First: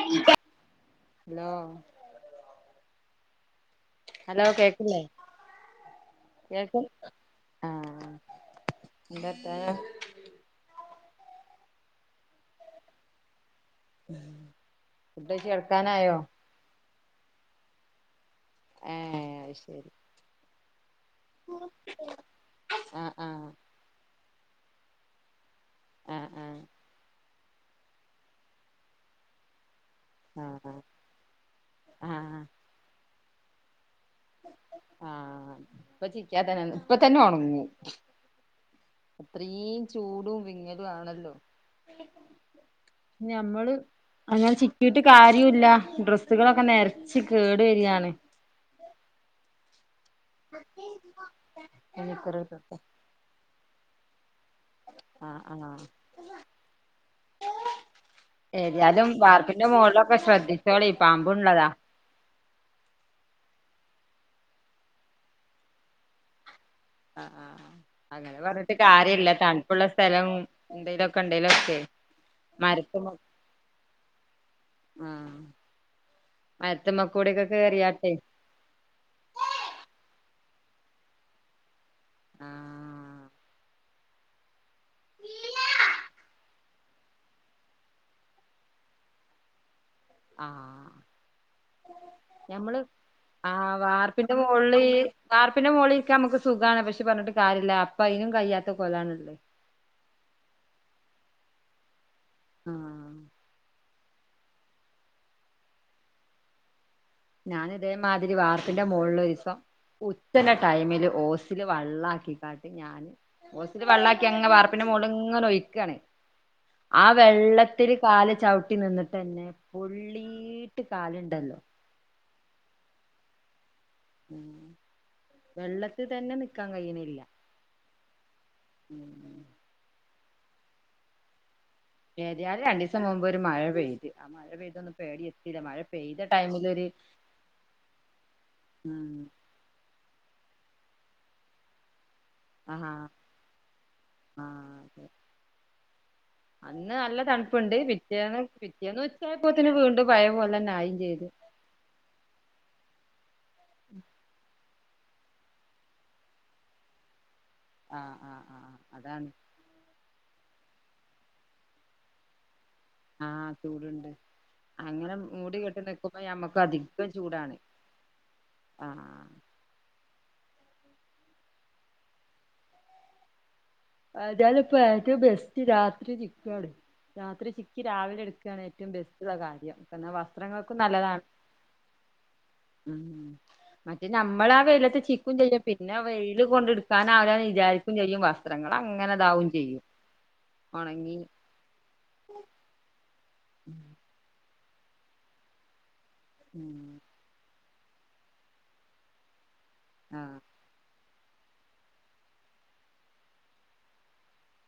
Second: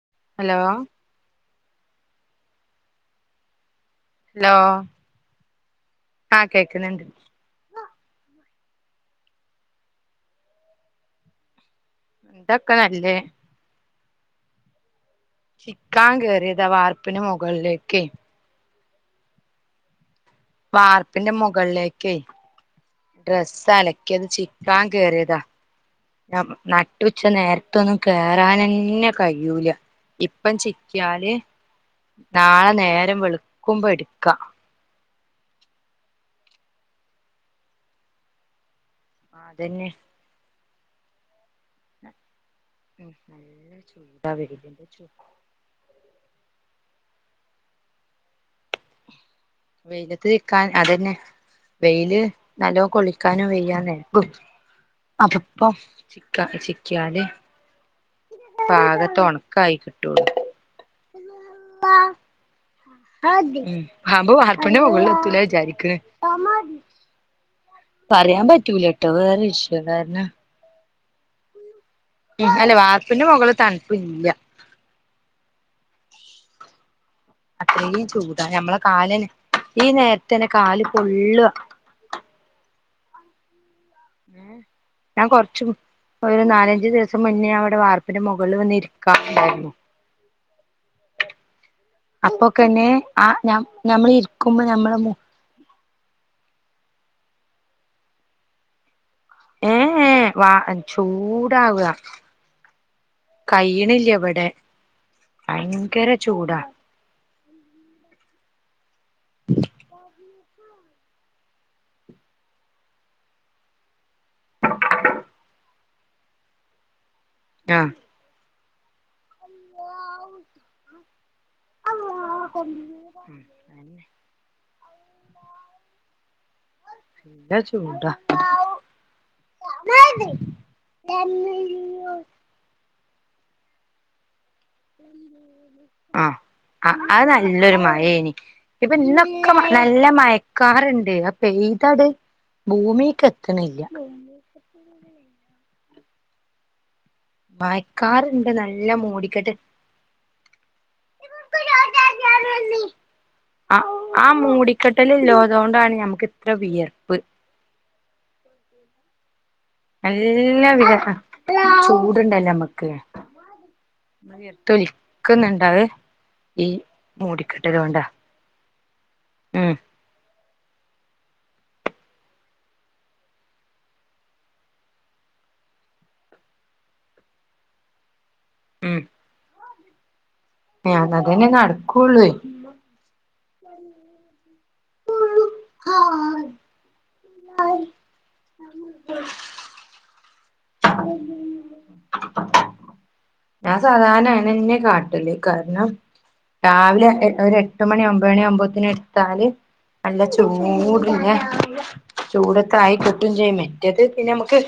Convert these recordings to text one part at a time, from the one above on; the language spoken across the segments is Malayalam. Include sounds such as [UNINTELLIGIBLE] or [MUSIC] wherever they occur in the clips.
ഉം ഹലോ ഹലോ ഹലോ കേക്കില്ലേ ആ കേക്കും കേക്കുന്നുണ്ട് ആഹ് എന്തർത്താനം എന്താ ഒക്കെ നല്ലേ ഉം ചിക്കാൻ കേറിയതാ വാർപ്പിന് മുകളിലേക്ക്. ഏഹ് അയ്ശരി വാർപ്പിന്റെ മുകളിലേക്ക് ആഹ് ആഹ് ഡ്രസ് അലക് ക്കിയത് ചിക്കാൻ കേറിയതാ ആഹ് ഞ ആഹ് നട്ടു ച്ച നേരത്തൊന്നും കേയറാനെന്നെ കയ്യൂല. ഇപ്പം ചിക്കിയാല് ആഹ് ആഹ് നാളെ നേരം വെളുക്കുമ്പോ എടുക്ക ആഹ് ഇപ്പൊ ചിക്ക്യാ തന്നെ പ്പ തന്നെ ഒണങ്ങും. അത്രീം അതന്നെ ചൂടും വിങ്ങലു ആണല്ലോ? നല്ല ഞമ്മള് ചൂടാ അങ്ങനെ വെയിലിന്റെ ചിക്കിട്ട് ചൂ കാര്യുല്ല ഡ്രസ്സുകള് ഒക്കെ നെരച്ച് കേടു വെരിയാണ് വെയിലത്ത് ചിക്കാൻ അതന്നെ വെയില് നിക്കറ് ഇട്ടോട്ടെ നല്ലോ കൊളിക്കാനോ വെയ്യാന്നെ ആഹ് അപപ്പം ആഹ് ചിക്ക ചിക്കിയാല് ഏതിയാലും പാകത്തെ വാർപ്പിന്റെ ഒണക്കായി മോളില് ഒക്കെ കിട്ടുള്ളൂ ശ്രദ്ധിച്ചോളി പാമ്പ് ഉള്ളതാ ഉം പാമ്പ് വാർപ്പിന്റെ മൊകളില് എത്തുല വിചാരിക്ക്ണ് ആഹ് ആഹ് ആഹ് അങ്ങനെ പറഞ്ഞിട്ട് കാര്യല്ല വേറെ തണുപ്പുള്ള വിഷയം സ്ഥലം കാരണം എന്തേലും ഒക്കെ ഇണ്ടേലൊക്കെ ഉം അല്ല വാർപ്പിന്റെ മൊകളിൽ തണുപ്പ് ഇല്ല ഉം മരത്ത് മ്മേക്കൂടിയൊക്കെ കേറിയാട്ടെ ഞമ്മള കാലൻ ഈ നേരത്ത് തന്നെ കാല് പൊള്ളുവാ ആഹ് ഏഹ് ഞാൻ കൊറച്ചുണ് ഒരു നാലഞ്ചു ദിവസം മുന്നേ അവിടെ വാർപ്പിന്റെ മൊകളിൽ വന്ന് ഇരിക്കാറ് ഒണ്ടായിരുന്നു ആഹ് ഞമ്മള് അപ്പൊക്കെന്നെ ആ ആഹ് ഞമ്മൾ വാർപ്പിന്റെ ഇരിക്കുമ്പോ മോളിൽ ഞമ്മളെ മു വാർപ്പിന്റെ മോളിരിക്കാൻ അമ്മക്ക് സുഖാണ് പക്ഷേ പറഞ്ഞിട്ട് കാര്യല്ല അപ്പ അയിനും കയ്യാത്ത കോലാണ് ഇള്ളത് ഏഹ് ഏഹ് വാ ചൂടാവുക ആഹ് കയ്യ്ണില്ല ഇവടെ ഭയങ്കര ചൂടാ ഞാൻ ഇതേമാതിരി വാർപ്പിന്റെ മൊളിൽ ഒരു ദിവസം ഉ ച്ചന്റെ ടൈമില് ഓസില് വള്ളാക്കികാട്ട് ഞാൻ ഓസില് വെള്ളാക്കി അങ്ങനെ വാർപ്പിന്റെ മോളില് ഇങ്ങനെ ഒഴിക്കാണ് ആ ആഹ് വെള്ളത്തിൽ കാല് ചവിട്ടി നിന്നിട്ട് തന്നെ പൊള്ളീട്ട് കാലുണ്ടല്ലോ [INAUDIBLE] ഉം വെള്ളത്തിൽ തന്നെ നിക്കാൻ കഴിയിണില്ല നല്ല ചൂടാ ഉം ഏതിയാലും രണ്ടീസം മുമ്പ് ഒരു മഴ പെയ്ത് ആ മഴ പെയ്ത് ഇതൊന്നും പ്പേടിം എത്തിയില്ല മഴ പെയ്ത ആഹ് ടൈമില് ഒരു ആഹ് അത് നല്ലൊരു മഴേനി ഇപ്പൊ ഉം ഇന്നൊക്കെ നല്ല മയക്കാറ്ണ്ട് അത് പെയ്തട് ഭൂമീക്ക് എത്ത്ണില്ല ആഹ് അന്ന് നല്ല തണുപ്പുണ്ട് പിറ്റേന്ന് മയക്കാറുണ്ട് നല്ല പിറ്റേന്ന് മൂടിക്കെട്ട് ഉച്ചയപ്പോത്തില് വീണ്ടും പഴയ പോലെന്നെ ആയിം ചെയ്ത് ആഹ് ആഹ് മൂടി കെടല്ള്ളതോണ്ടാണ് ഞമ്മക്ക് ഇത്ര വിയർപ്പ് ആഹ് ആഹ് ആഹ് അതാണ് നല്ല വിയർപ്പ ചൂടുണ്ടല്ലോ ഞമ്മക്ക് ആഹ് ചൂടുണ്ട് അങ്ങനെ മൂടി വിയർത്തൊലിക്കുന്നുണ്ട് അത് കെട്ടി നിക്കുമ്പോ ഞമ്മക്ക് ഈ അധികം ചൂടാണ് മൂടിക്കെട്ടലോണ്ടാ ആഹ് ഉം ഏതാലും ഇപ്പ ഏറ്റവും ബെസ്റ്റ് രാത്രി ചിക്കാണ് രാത്രി ചിക്കി രാവിലെ എടുക്ക ഇതാണ് ഏറ്റവും ഉം ബെസ്റ്റുള്ള കാര്യം എന്നാ വസ്ത്രങ്ങൾക്കും നല്ലതാണ് അതന്നെ നടക്കുള്ളൂ ഉ മറ്റേ നമ്മള ആ വെയിലത്ത് ചിക്കും ചെയ്യണ് പിന്നെ വെയില് കൊണ്ടടു കാരണം അവനോന് വിചാരിക്കും ചെയ്യും വസ്ത്രങ്ങൾ അങ്ങനെതാവും ചെയ്യും ഒണങ്ങി ഞാൻ സാധാരണ അയിന് അന്നെ കാട്ടല് കാരണം ഉം രാവിലെ ഒരു എട്ടുമണി ഒമ്പത് മണി അവമ്പന്തേനും എടുത്താൽ നല്ല ആഹ് ചൂ ഊട്രീന് ചൂടത്ത് ആയി കിട്ടയും ചെയ്യും മറ്റേത് പിന്നെ ഞമ്മക്ക്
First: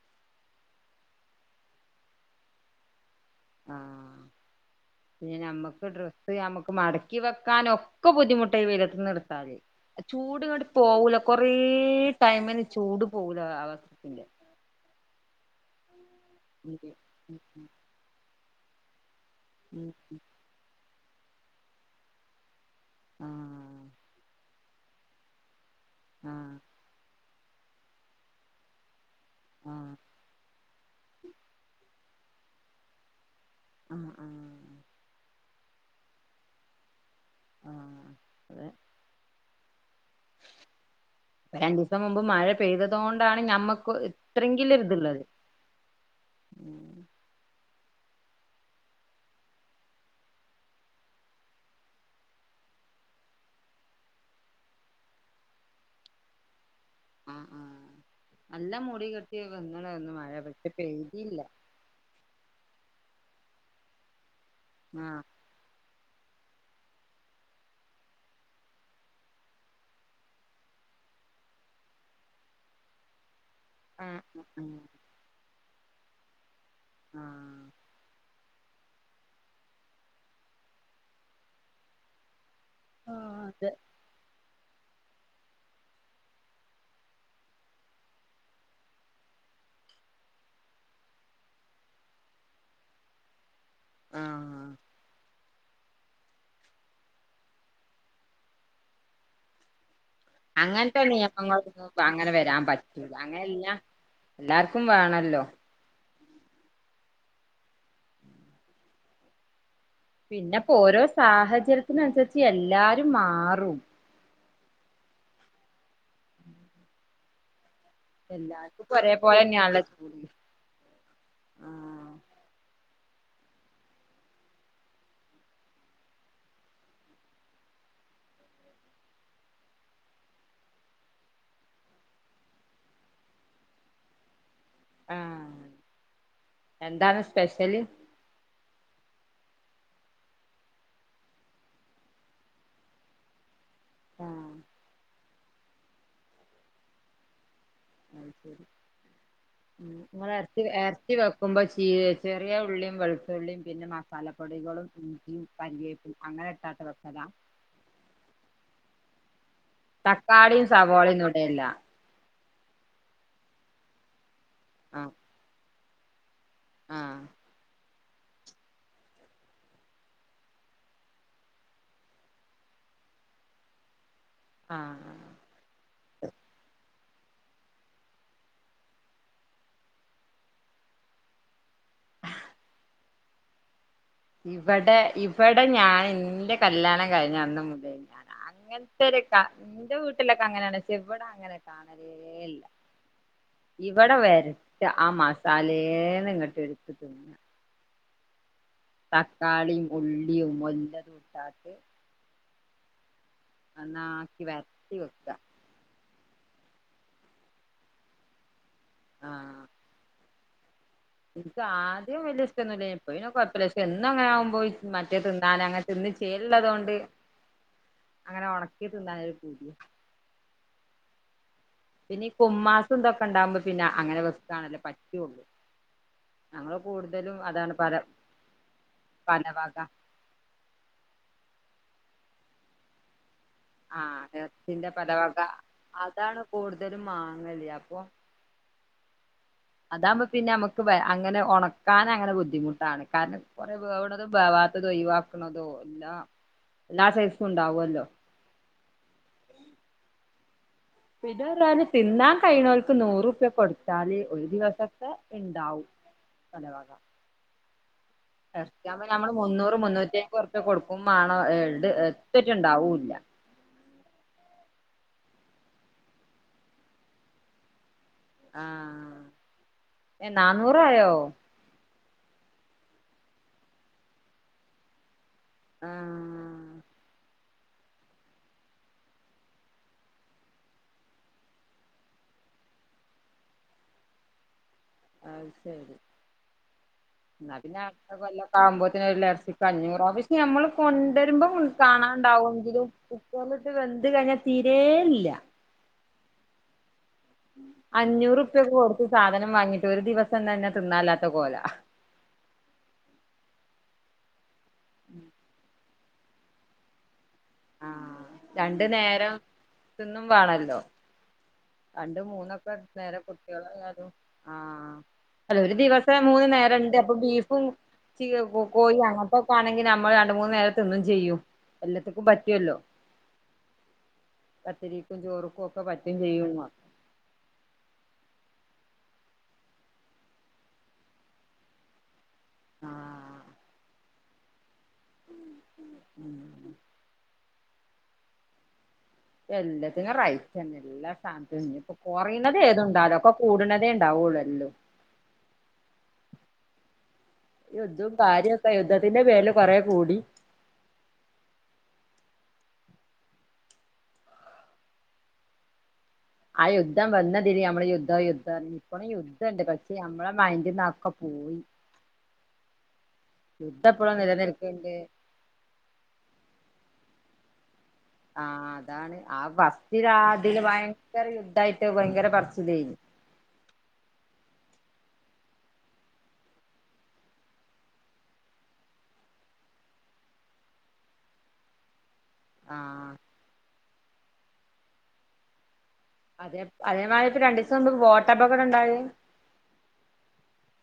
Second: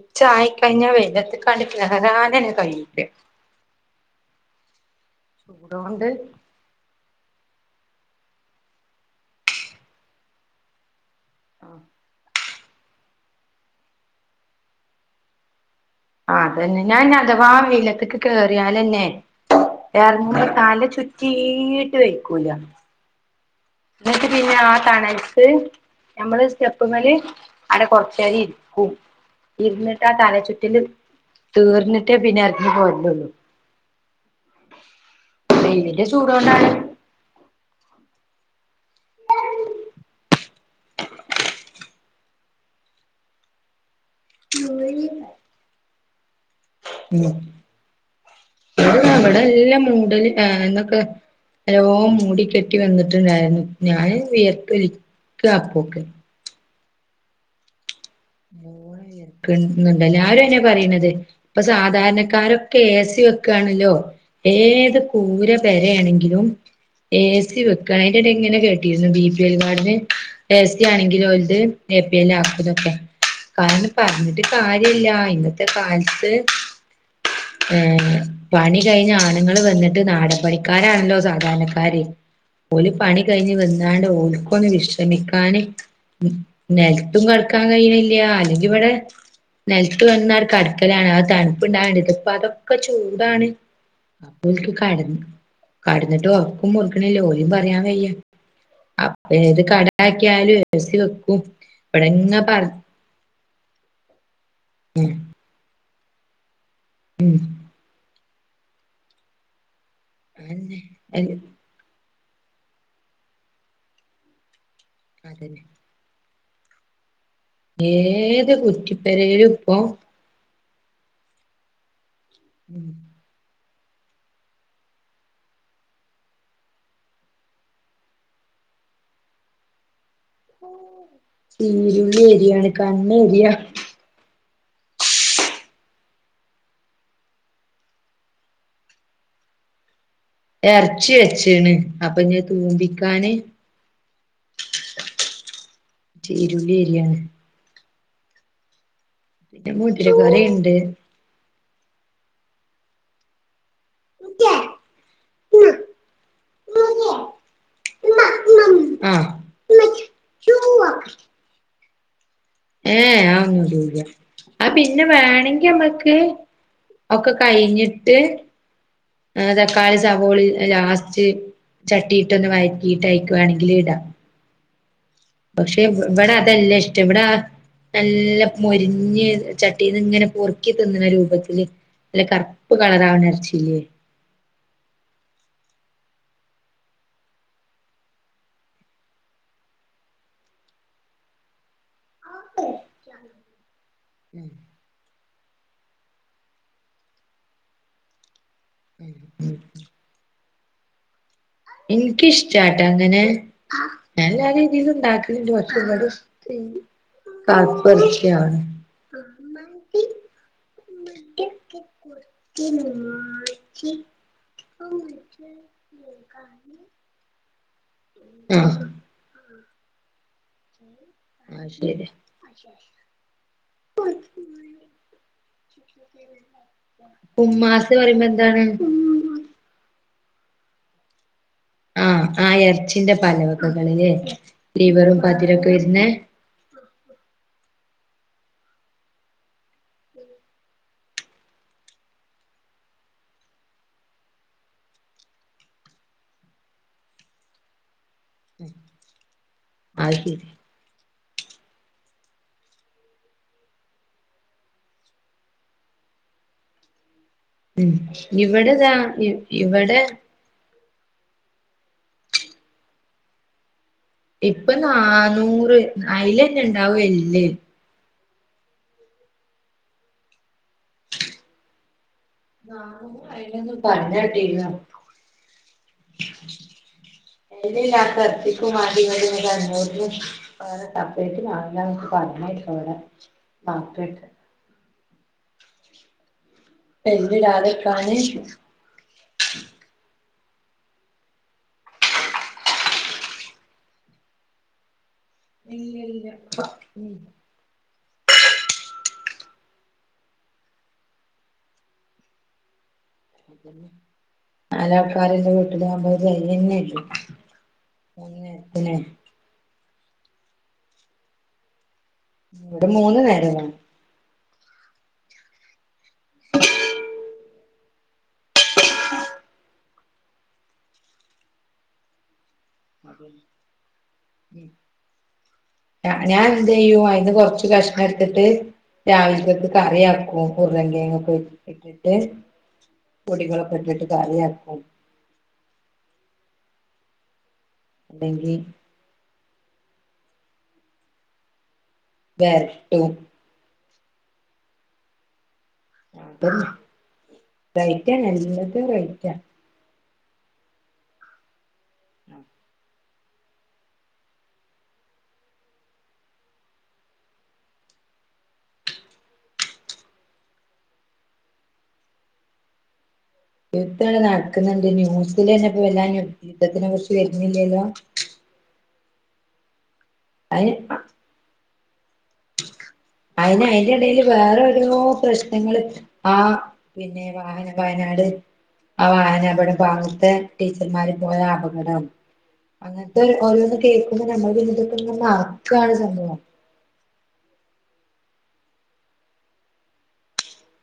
ഉച്ച ആയിക്കഴിഞ്ഞാൽ വെല്ലാത്തക്കാണ്ട് കേറാനന്നേ കഴിയൂല്ല ആഹ പിന്നെ ഞമ്മക്ക് ചൂടോണ്ട് ഡ്രസ്സ് ഞമ്മക്ക് മാട ക്കി വെക്കാന ഒക്കെ ബുദ്ധിമുട്ട് ഈ വെയിലത്തിന്ന് എടുത്താല് ചൂട് അങ്ങാട് പോകുല കൊറേ ടൈമിന് ചൂട് പോകല അവസ്ഥത്തില്ല ആ ഉം അതന്നെ ഞാൻ അഥവാ ഉം വെയിലത്തേക്ക് കേറിയാല അന്നെ ഉം എറങ്ങി തല ചുറ്റ ചീട്ട് വെക്കൂല ആഹ് ഇന്നിട്ട് പിന്നാ തണലത്ത് നമ്മള് ആഹ് സ്റ്റെ- പ്പ്മ്മേല് അവിടെ കൊറച്ചേരം ഇരിക്കും ആഹ് ഇരുന്നിട്ടാ തല ചുറ്റില് തീർന്നിട്ടേ പിന്നെ എറങ്ങിപ്പോരലുള്ളൂ ആഹ് ആഹ് വെയിലിന്റെ ചൂടോണ്ടാണ് ആഹ് അതെ മ് രണ്ട്സം മുമ്പ് മഴ പെയ്തതോണ്ടാണ് ഞമ്മക്ക് ഇത്രയെങ്കിലും ഒരിത്ള്ളത് മ് ഇവിടെല്ലാം മൂടല് ഇന്നൊക്കെ നല്ലോം മൂടിക്കെട്ടി വന്നിട്ട്ണ്ടായിരുന്നു ഞാന് വിയർത്തൊലിക്കാപ്പൊക്കെ ആഹ് നല്ല നല്ലോണം മൂടിക്കെട്ടി വിയർക്കുന്നുണ്ട് വന്നതാന്ന് മഴ പക്ഷെ പെയ്തില്ല സാധാരക്കാരൊക്കെ എ സി വെക്കാണല്ലോ ഏത് ആഹ് കൂര പെരയാണെങ്കിലും എ സി വെക്കാ അയിന്റെടയിൽ ഇങ്ങനെ കേട്ടിരുന്നു ബി പി എൽ കാർഡിന് എസി ആണെങ്കിലും ഓൽടത് എപിഎൽ ആക്കുന്നൊക്കെ കാരണം ആഹ് പറഞ്ഞിട്ട് ആഹ് കാര്യില്ല ഇന്നത്തെ കാലത്ത് ആഹ് ഏഹ് പണി കഴിഞ്ഞാണങ്ങള് വന്നിട്ട് നാടൻ പണിക്കാരാണല്ലോ സാധാരണക്കാര് ഓല് പണി ആഹ് കഴിഞ്ഞ് അതെ വന്നാണ്ട് ഓല്ക്കൊന്ന് വിശ് റമിക്കാന് നെലത്തും കെടക്കാൻ കയ്യ്ണില്ല അല്ലെങ്കിവടെ നെലത്ത് വന്ന്ങ്ങാണ്ട് കടക്കലാണ് ആഹ് തണ്പ്പ്ണ്ടാക്ണ്ട് ഇപ്പതൊക്കെ ചൂടാണ് ആഹ് അപ്പോൽക്ക് കെടന്ന് കെടന്ന്ട്ട് ഒറക്കും പൊറ്ക്ക്ണില്ല ഓലയും പറയാൻ വയ്യ അപ്പെണീറ്റ്ട്ട് കടൊ ക്കെയായാലും എ സി അങ്ങനത്തെ വെക്കും നിയമങ്ങളൊന്നും അങ്ങനെ ഇവിടെങ്ങ് വരാൻ പറ അങ്ങനെല്ല എല്ലാർക്കും ഉം വേണല്ലോ മ് അതന്നെ പിന്നെപ്പോരോ സാഹചര്യത്തിനനുസരിച്ച് എല്ലാരും മാറും അതെന്നെ ഏത് എല്ലാർക്കും ഇപ്പൊ കുറ്റിപ്പെരയിലുപ്പൊ ഒരേപോലെന്നെയാണല്ലോ ചൂട് ആഹ് മ് ഊ ചിരുള്ളേരിയാണ് കണ്ണേരിയ ആഹ് എന്താണ് സ്പെഷ്യല് എർച്ചി വെച്ചിണ് അപ്പഞ്ഞ് തൂമ്പിക്കാന് ആഹ് ചീരുള്ളി എരിയാണ് അഹ്ശെരി പിന്നെ ഉം മുതിര ഇങ്ങള് എർച്ചി കറിണ്ട് എർ ച്ചി വെക്കുമ്പം ച്ചി ചെറിയ ഉള്ളിം വെളുത്തുള്ളിം പിന്നെ മസാല പൊടികളും ഉം ഞ്ചിയും കരിവേപ്പും അങ്ങനെ ഇട്ടാട്ട് വെക്കലാ? ആഹ് തക്കാളിം സവോളിന്ന് ഇടേല്ല. ഏഹ് അതൊന്നു ഇടൂല്ല അഹ് പിന്നെ ആഹ് വേണെങ്കി നമ്മക്ക് ആഹ് ഒക്കെ കഴിഞ്ഞിട്ട് ഏഹ് തക്കാളിം സവോളിം ലാസ്റ്റ് ചട്ടീട്ടൊന്ന് വഴക്കിയിട്ട് അയിക്ക് വേണെങ്കില്ടാ ആഹ് പക്ഷേ ഇവ ഇവടതല്ല ഇഷ്ടം ഇവടാ നല്ല മൊരിഞ്ഞ് ചട്ടീന്ന്ങ്ങനെ പൊറുക്കി തിന്ന്ണ രൂപത്തില് നല്ല കർപ്പ് കളറാവണ എറച്ചിയില്ലേ. ഇവടെ ഇവടെ ഞാൻ ഇന്റെ കല്യാണം കഴിഞ്ഞന്ന് മുതൽ ഞാനാ അങ്ങനത്തൊരു കാ ഇന്റെ വീട്ടിലൊക്കെ അങ്ങനാണ് പക്ഷേ ഇവടെ അങ്ങനെ കാണലേ ഇല്ല ഇവടെ വെര [UNINTELLIGIBLE] ആഹ് മസാലേന്ന് ഇങ്ങട്ട് ഇട്ത്ത് തിന്ന. തക്കാളിം ഉള്ളിം മൊല്ലതുട്ടാട്ട് എനിക്കിഷ്ടാട്ടോ അങ്ങനെ ഞാൻ നന്നാക്കി എല്ലാ രീതിയിലും വരട്ടി വെക്ക ഇണ്ടാക്കല്ണ്ട് പക്ഷെ ഇവടെ ഇഷ് കർപ്പർച്ചിയാ ആഹ് ഇൻക്ക് ആദ്യം വെല്യ ഇഷ്ടംന്നുല്ലേനി ഇപ്പ പിന്നെ കൊഴപ്പല്ല ഇഷ് എന്നും അങ്ങനെ ആകുമ്പോയി മറ്റേ തിന്നാന അങ്ങനെ തിന്ന് ചേല്ള്ളതോണ്ട് അങ്ങനെ ആഹ് ഒണക്കി തിന്നാനൊരു പൂതി. അഹ് ശെ പിന്നെ ഇപ്പോ ഉമ്മാക്ക് ഇതൊക്കെ ഇണ്ടാവുമ്പോ പിന്നെ അങ്ങനെ വെക്കാണല്ലൊ പറ്റൊള്ളു. ഞങ്ങള് കൂടുതലും അതാണ് ഉമ്മാസ് പറയ പറയുമ്പോ എന്താണ് പലവക ആഹ് ആഹ് എർച്ചിന്റെ പലവകകള് ലേ ആഹ് ഇറച്ചിന്റെ ലിവറും പലവക പതിരൊക്കെ വരുന്നേ? അതാണ് കൂടുതലും മാങ്ങല്ലെ അപ്പൊ അതാവുമ്പോ പിന്നെ നമുക്ക് [UNINTELLIGIBLE] അങ്ങനെ ഒണക്കാനങ്ങനെ ബുദ്ധിമുട്ടാണ് കാരണം കൊറെ വേവണതും വേവാ ത്തതും ഒഴിവാക്ക്ണതും എല്ലാ എല്ലാ സൈസും ഉണ്ടാവല്ലോ. അഹ്ശെരി പിന്നെ ർഞ്ഞാല് തിന്നാൻ കഴിണോൽക്ക് നൂറു രൂപ കൊടുത്താല് ഒരു ദിവസത്തെ ഇണ്ടാവും പലവക ഉം ഇവടെതാ ഇ ഇവടെ കൊർച്ച് കൊടുക്കും മാണോ [UNINTELLIGIBLE] എത്തെറ്റേ ഇണ്ടാവൂല്ല. ഇപ്പൊ നാന്നൂറ് അയിലെന്നെ ഇണ്ടാവും എല്ല് ആഹ് ഏഹ് നാന്നൂറായോ? നാന്നൂറ് ആയിണ്ന്ന് പർഞ്ഞേട്ടിന്നു. ആഹ് എല്ലില്ലാത്ത എറച്ചിക്കും വാണ്ടി [UNINTELLIGIBLE] അഞ്ഞൂറിന് വേറെ സെപ്പറേറ്റ് വാങ്ങാന്നൊക്കെ പറഞ്ഞേട്ട് അവടെ മാത്രായിട്ട്. അഹ് ശരി ഇന്നാ പിന്നെ അടുത്ത എല്ലിടാതെക്കാന് കൊല്ലക്കെ ആവുമ്പോത്തിന് ഒരു [UNINTELLIGIBLE] ക്കഞ്ഞൂറ പക്ഷെ ഞമ്മള് കൊണ്ടെരുമ്പോം കാണാണ്ടാവെങ്കിലും കുക്കറിലിട്ട് വെന്ത് കഴിഞ്ഞാൽ തീരേ ഇല്ല ഇല്ല ഇല്ല അഞ്ഞൂറുപ്യൊക്കെ കൊടുത്ത് സാധനം വാങ്ങിട്ട് ഒരു ദിവസം തന്നെ തിന്നാല്ലാത്ത കോല നാല് ആൾക്കാര്ള്ള വീട്ടിലാമ്പോ അത്‌ തെകയെന്നെ ഇല്ല ആഹ് രണ്ടു നേരം തിന്നും വേണല്ലോ രണ്ടും മൂന്നൊക്കെ ഇവിടെ മൂന്ന് നേരം വേണം പേരകുട്ടിയേളുള്ളതും ആഹ് അല്ല ഒരു ദിവസം ഇത്ര മൂന്ന് നേരം ഇണ്ട് അപ്പൊ ബീഫും കോയിം അങ്ങനത്തെക്കെ ആണെങ്കിൽ ഞമ്മൾ രണ്ടും മൂന്നും നേരം തിന്നും ചെയ്യും എല്ലത്ത്ക്കും പറ്റുല്ലോ അതെ പത്തിരിക്കും ചോറുക്കും ഒക്കെ പറ്റും ആഹ് ചെയ്യും ഞാനെന്ത് ചെയ്യും അയിന്ന് കൊറച്ച് കഷ എടുത്തിട്ട് രാവിലത്തേക്ക് കറിയാക്കും ഉരുളൻ കിഴങ്ങൊക്കെ ഇട്ടിട്ട് ആഹ് പൊടികളൊക്കെ ഇട്ടിട്ട് കറിയാക്കും ഉം ഉം അല്ലെങ്കിൽ എല്ലാത്തിനും റൈറ്റാണ് എല്ലാ സാനത്തിനും ഇഞ്ഞി ഇപ്പൊ കൊറയ്ണത് വരട്ടും ഏതുണ്ടാവൂല കൂട്ണതേ ഇണ്ടാവൊള്ളൂ എല്ലോം അതന്നെ യുദ്ധവും റൈറ്റാണ് കാര്യൊക്കെ എല്ലാത്തിനും യുദ്ധത്തിന്റെ റൈറ്റാ പേരില് കൊറേ കൂടി ആഹ് യുദ്ധം വന്നതില് നമ്മള് യുദ്ധം യുദ്ധം ഇപ്പളും യുദ്ധണ്ട് പക്ഷെ നമ്മളെ മൈന്റിന്നതൊക്കെ പോയി യുദ്ധം ഇപ്പളും യുദ്ധവടെ നടക്കുന്നുണ്ട് നിലനിൽക്ക്ണ്ട് ന്യൂസിലെന്നെ ഇപ്പൊ വല്ലാന്നും യുദ്ധത്തിനെ കുറിച്ച് വരുന്നില്ലല്ലോ ആഹ് അതാണ് ആഹ് ഫസ്റ്റില് ആതില് അയിന് ഭയങ്കര യുദ്ധായിട്ട് ഭയങ്കര പറച്ചിലായിരുന്നു അയ്ന് അയ്യ്ൻ്റെടേൽ വേറോരോ പ്രശ്നങ്ങൾ ആഹ് പിന്നെ വാഹന പയനാട് ആ വാഹനപകടം ഈ ഭാഗത്തെ ടീച്ചർമാര് പോയ അപകടം ആണ് ആ അങ്ങന് ത്തെ ഓരോന്ന് കേക്കുമ്പോ നമ്മൾ പിന്നെതെക്കെങ്ങ് മറ്ക്കാണ് സംഭവം അതെ അതേമായ്ക്ക് രണ്ടീസം മുമ്പ് ബോട്ടപകടണ്ടായി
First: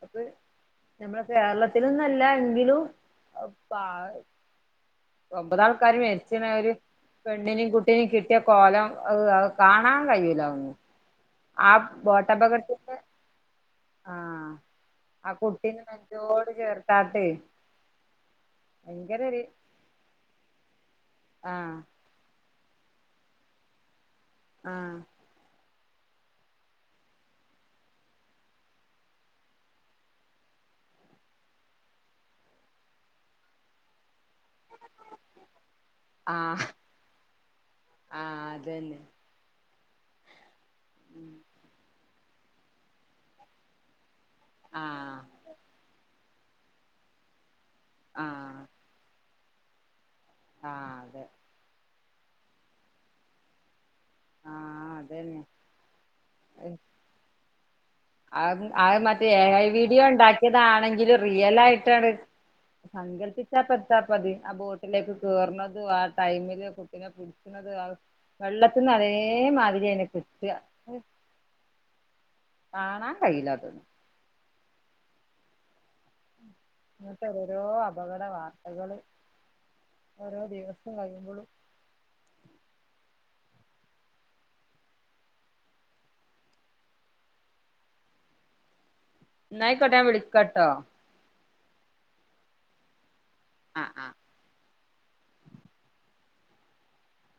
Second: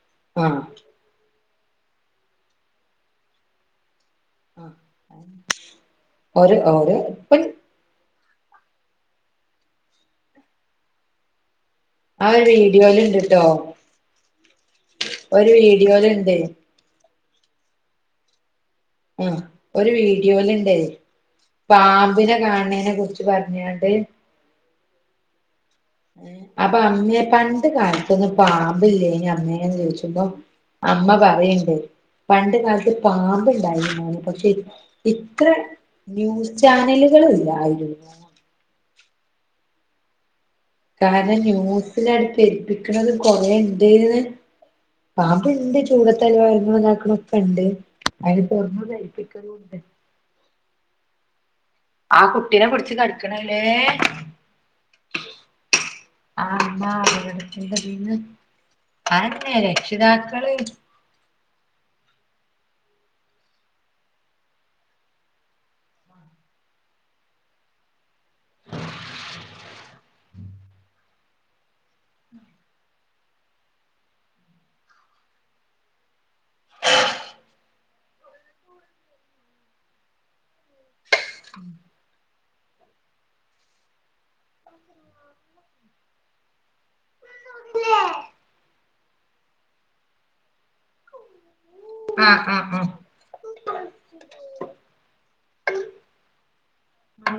അത് ആഹ് നമ്മളെ കേരളത്തിലൊന്നല്ല എങ്കിലും ആഹ് ഒമ്പതാൾക്കാര് മരിച്ച്ണ് ഓര് അയിൽ ഓര് ഇപ്പ പെണ്ണിനേം കുട്ടിനിം കിട്ട്യ കോലം അത് കാണാൻ കഴിയൂല ഒന്നും ആ ആ ഒരു ബോട്ടപകട്ത്ത്ത്തെ വീഡിയോല്ണ്ട്ട്ടോ ആഹ് ആ ഒരു കുട്ടീനെ വീഡിയോല്ണ്ട് നെഞ്ചോട് ചേർത്താട്ടേ ആഹ് ഒരു വീഡിയോല്ണ്ടേ ആഹ് പാമ്പിനെ കാണ് ണേനെ കുറ് ച്ച് പറ്ഞ്ഞാണ്ട് ആഹ് അപ്പമ്മ്യേ പണ്ട് കാലത്തൊന്നും പാമ്പില്ലേന്യൊ അമ്മേന്ന് ചോയ്ച്ചുമ്പം അമ്മ പറിയിണ്ട് പണ്ട് കാല്ത്ത് പാമ്പ് ഇണ്ടായിര്ന്ന് പക്ഷെ ഇത്ര ന്യൂസ് ആഹ് ചാനലുകള് ഇല്ലായ്രുന്നു ആഹ് അതന്നെ കാര്ണം ന്യൂസ് ലണ്ട് പെര്പ്പിക്ക്ണെത് കൊറേണ്ട്ന്ന് ആഹ് പാമ്പ്ണ്ട് ചൂടത്തെല്ലോം എർങ്ങ്ണും ഇതാക്ക്ണൊക്കെണ്ട് അയ്ന് ആഹ് തൊറ്ന്നു കയ്പ്പിക്കലൂണ്ട് ആഹ് അതെ ആ കുട്ടീനെ പിട്ച്ച് കട്ക്കണല്ലേ ആഹ് അതന്നെ ആഹ് ഇമ്മാർഞ്ഞ്ക്ക്ണ് എന്താ പിന്നെ ആഹ് അത് മറ്റേ ഏഐ വീഡിയോ ഇണ്ടാക്ക്യതാണെങ്കിലും റിയലായ്ട്ടാണ് സങ്കല്പ്പിച്ചാപ്പെത്താപത് ആ ബോട്ട്ലേക്ക് കേറ്ണതും ആ ടൈമില് കുട്ടിനെ ഇട്ക്ക്ണത് ആഹ് വെള്ളത്ത്ന്ന് അതേമാതിര്യയ്നെ കിട്ടാ കാണാൻ കയ്യില അത് ങ്ങനത്തൊരോരോ അപകട വാർത്തകൾ ഓരോ ദിവസം കഴിയുമ്പൊളും ഉം ല്ലേ ന്നായ്ക്കോട്ടെ ഞാൻ വിളിക്കട്ടോ ആഹ് ആഹ് ആഹ് ആഹ് ആഹ് ആ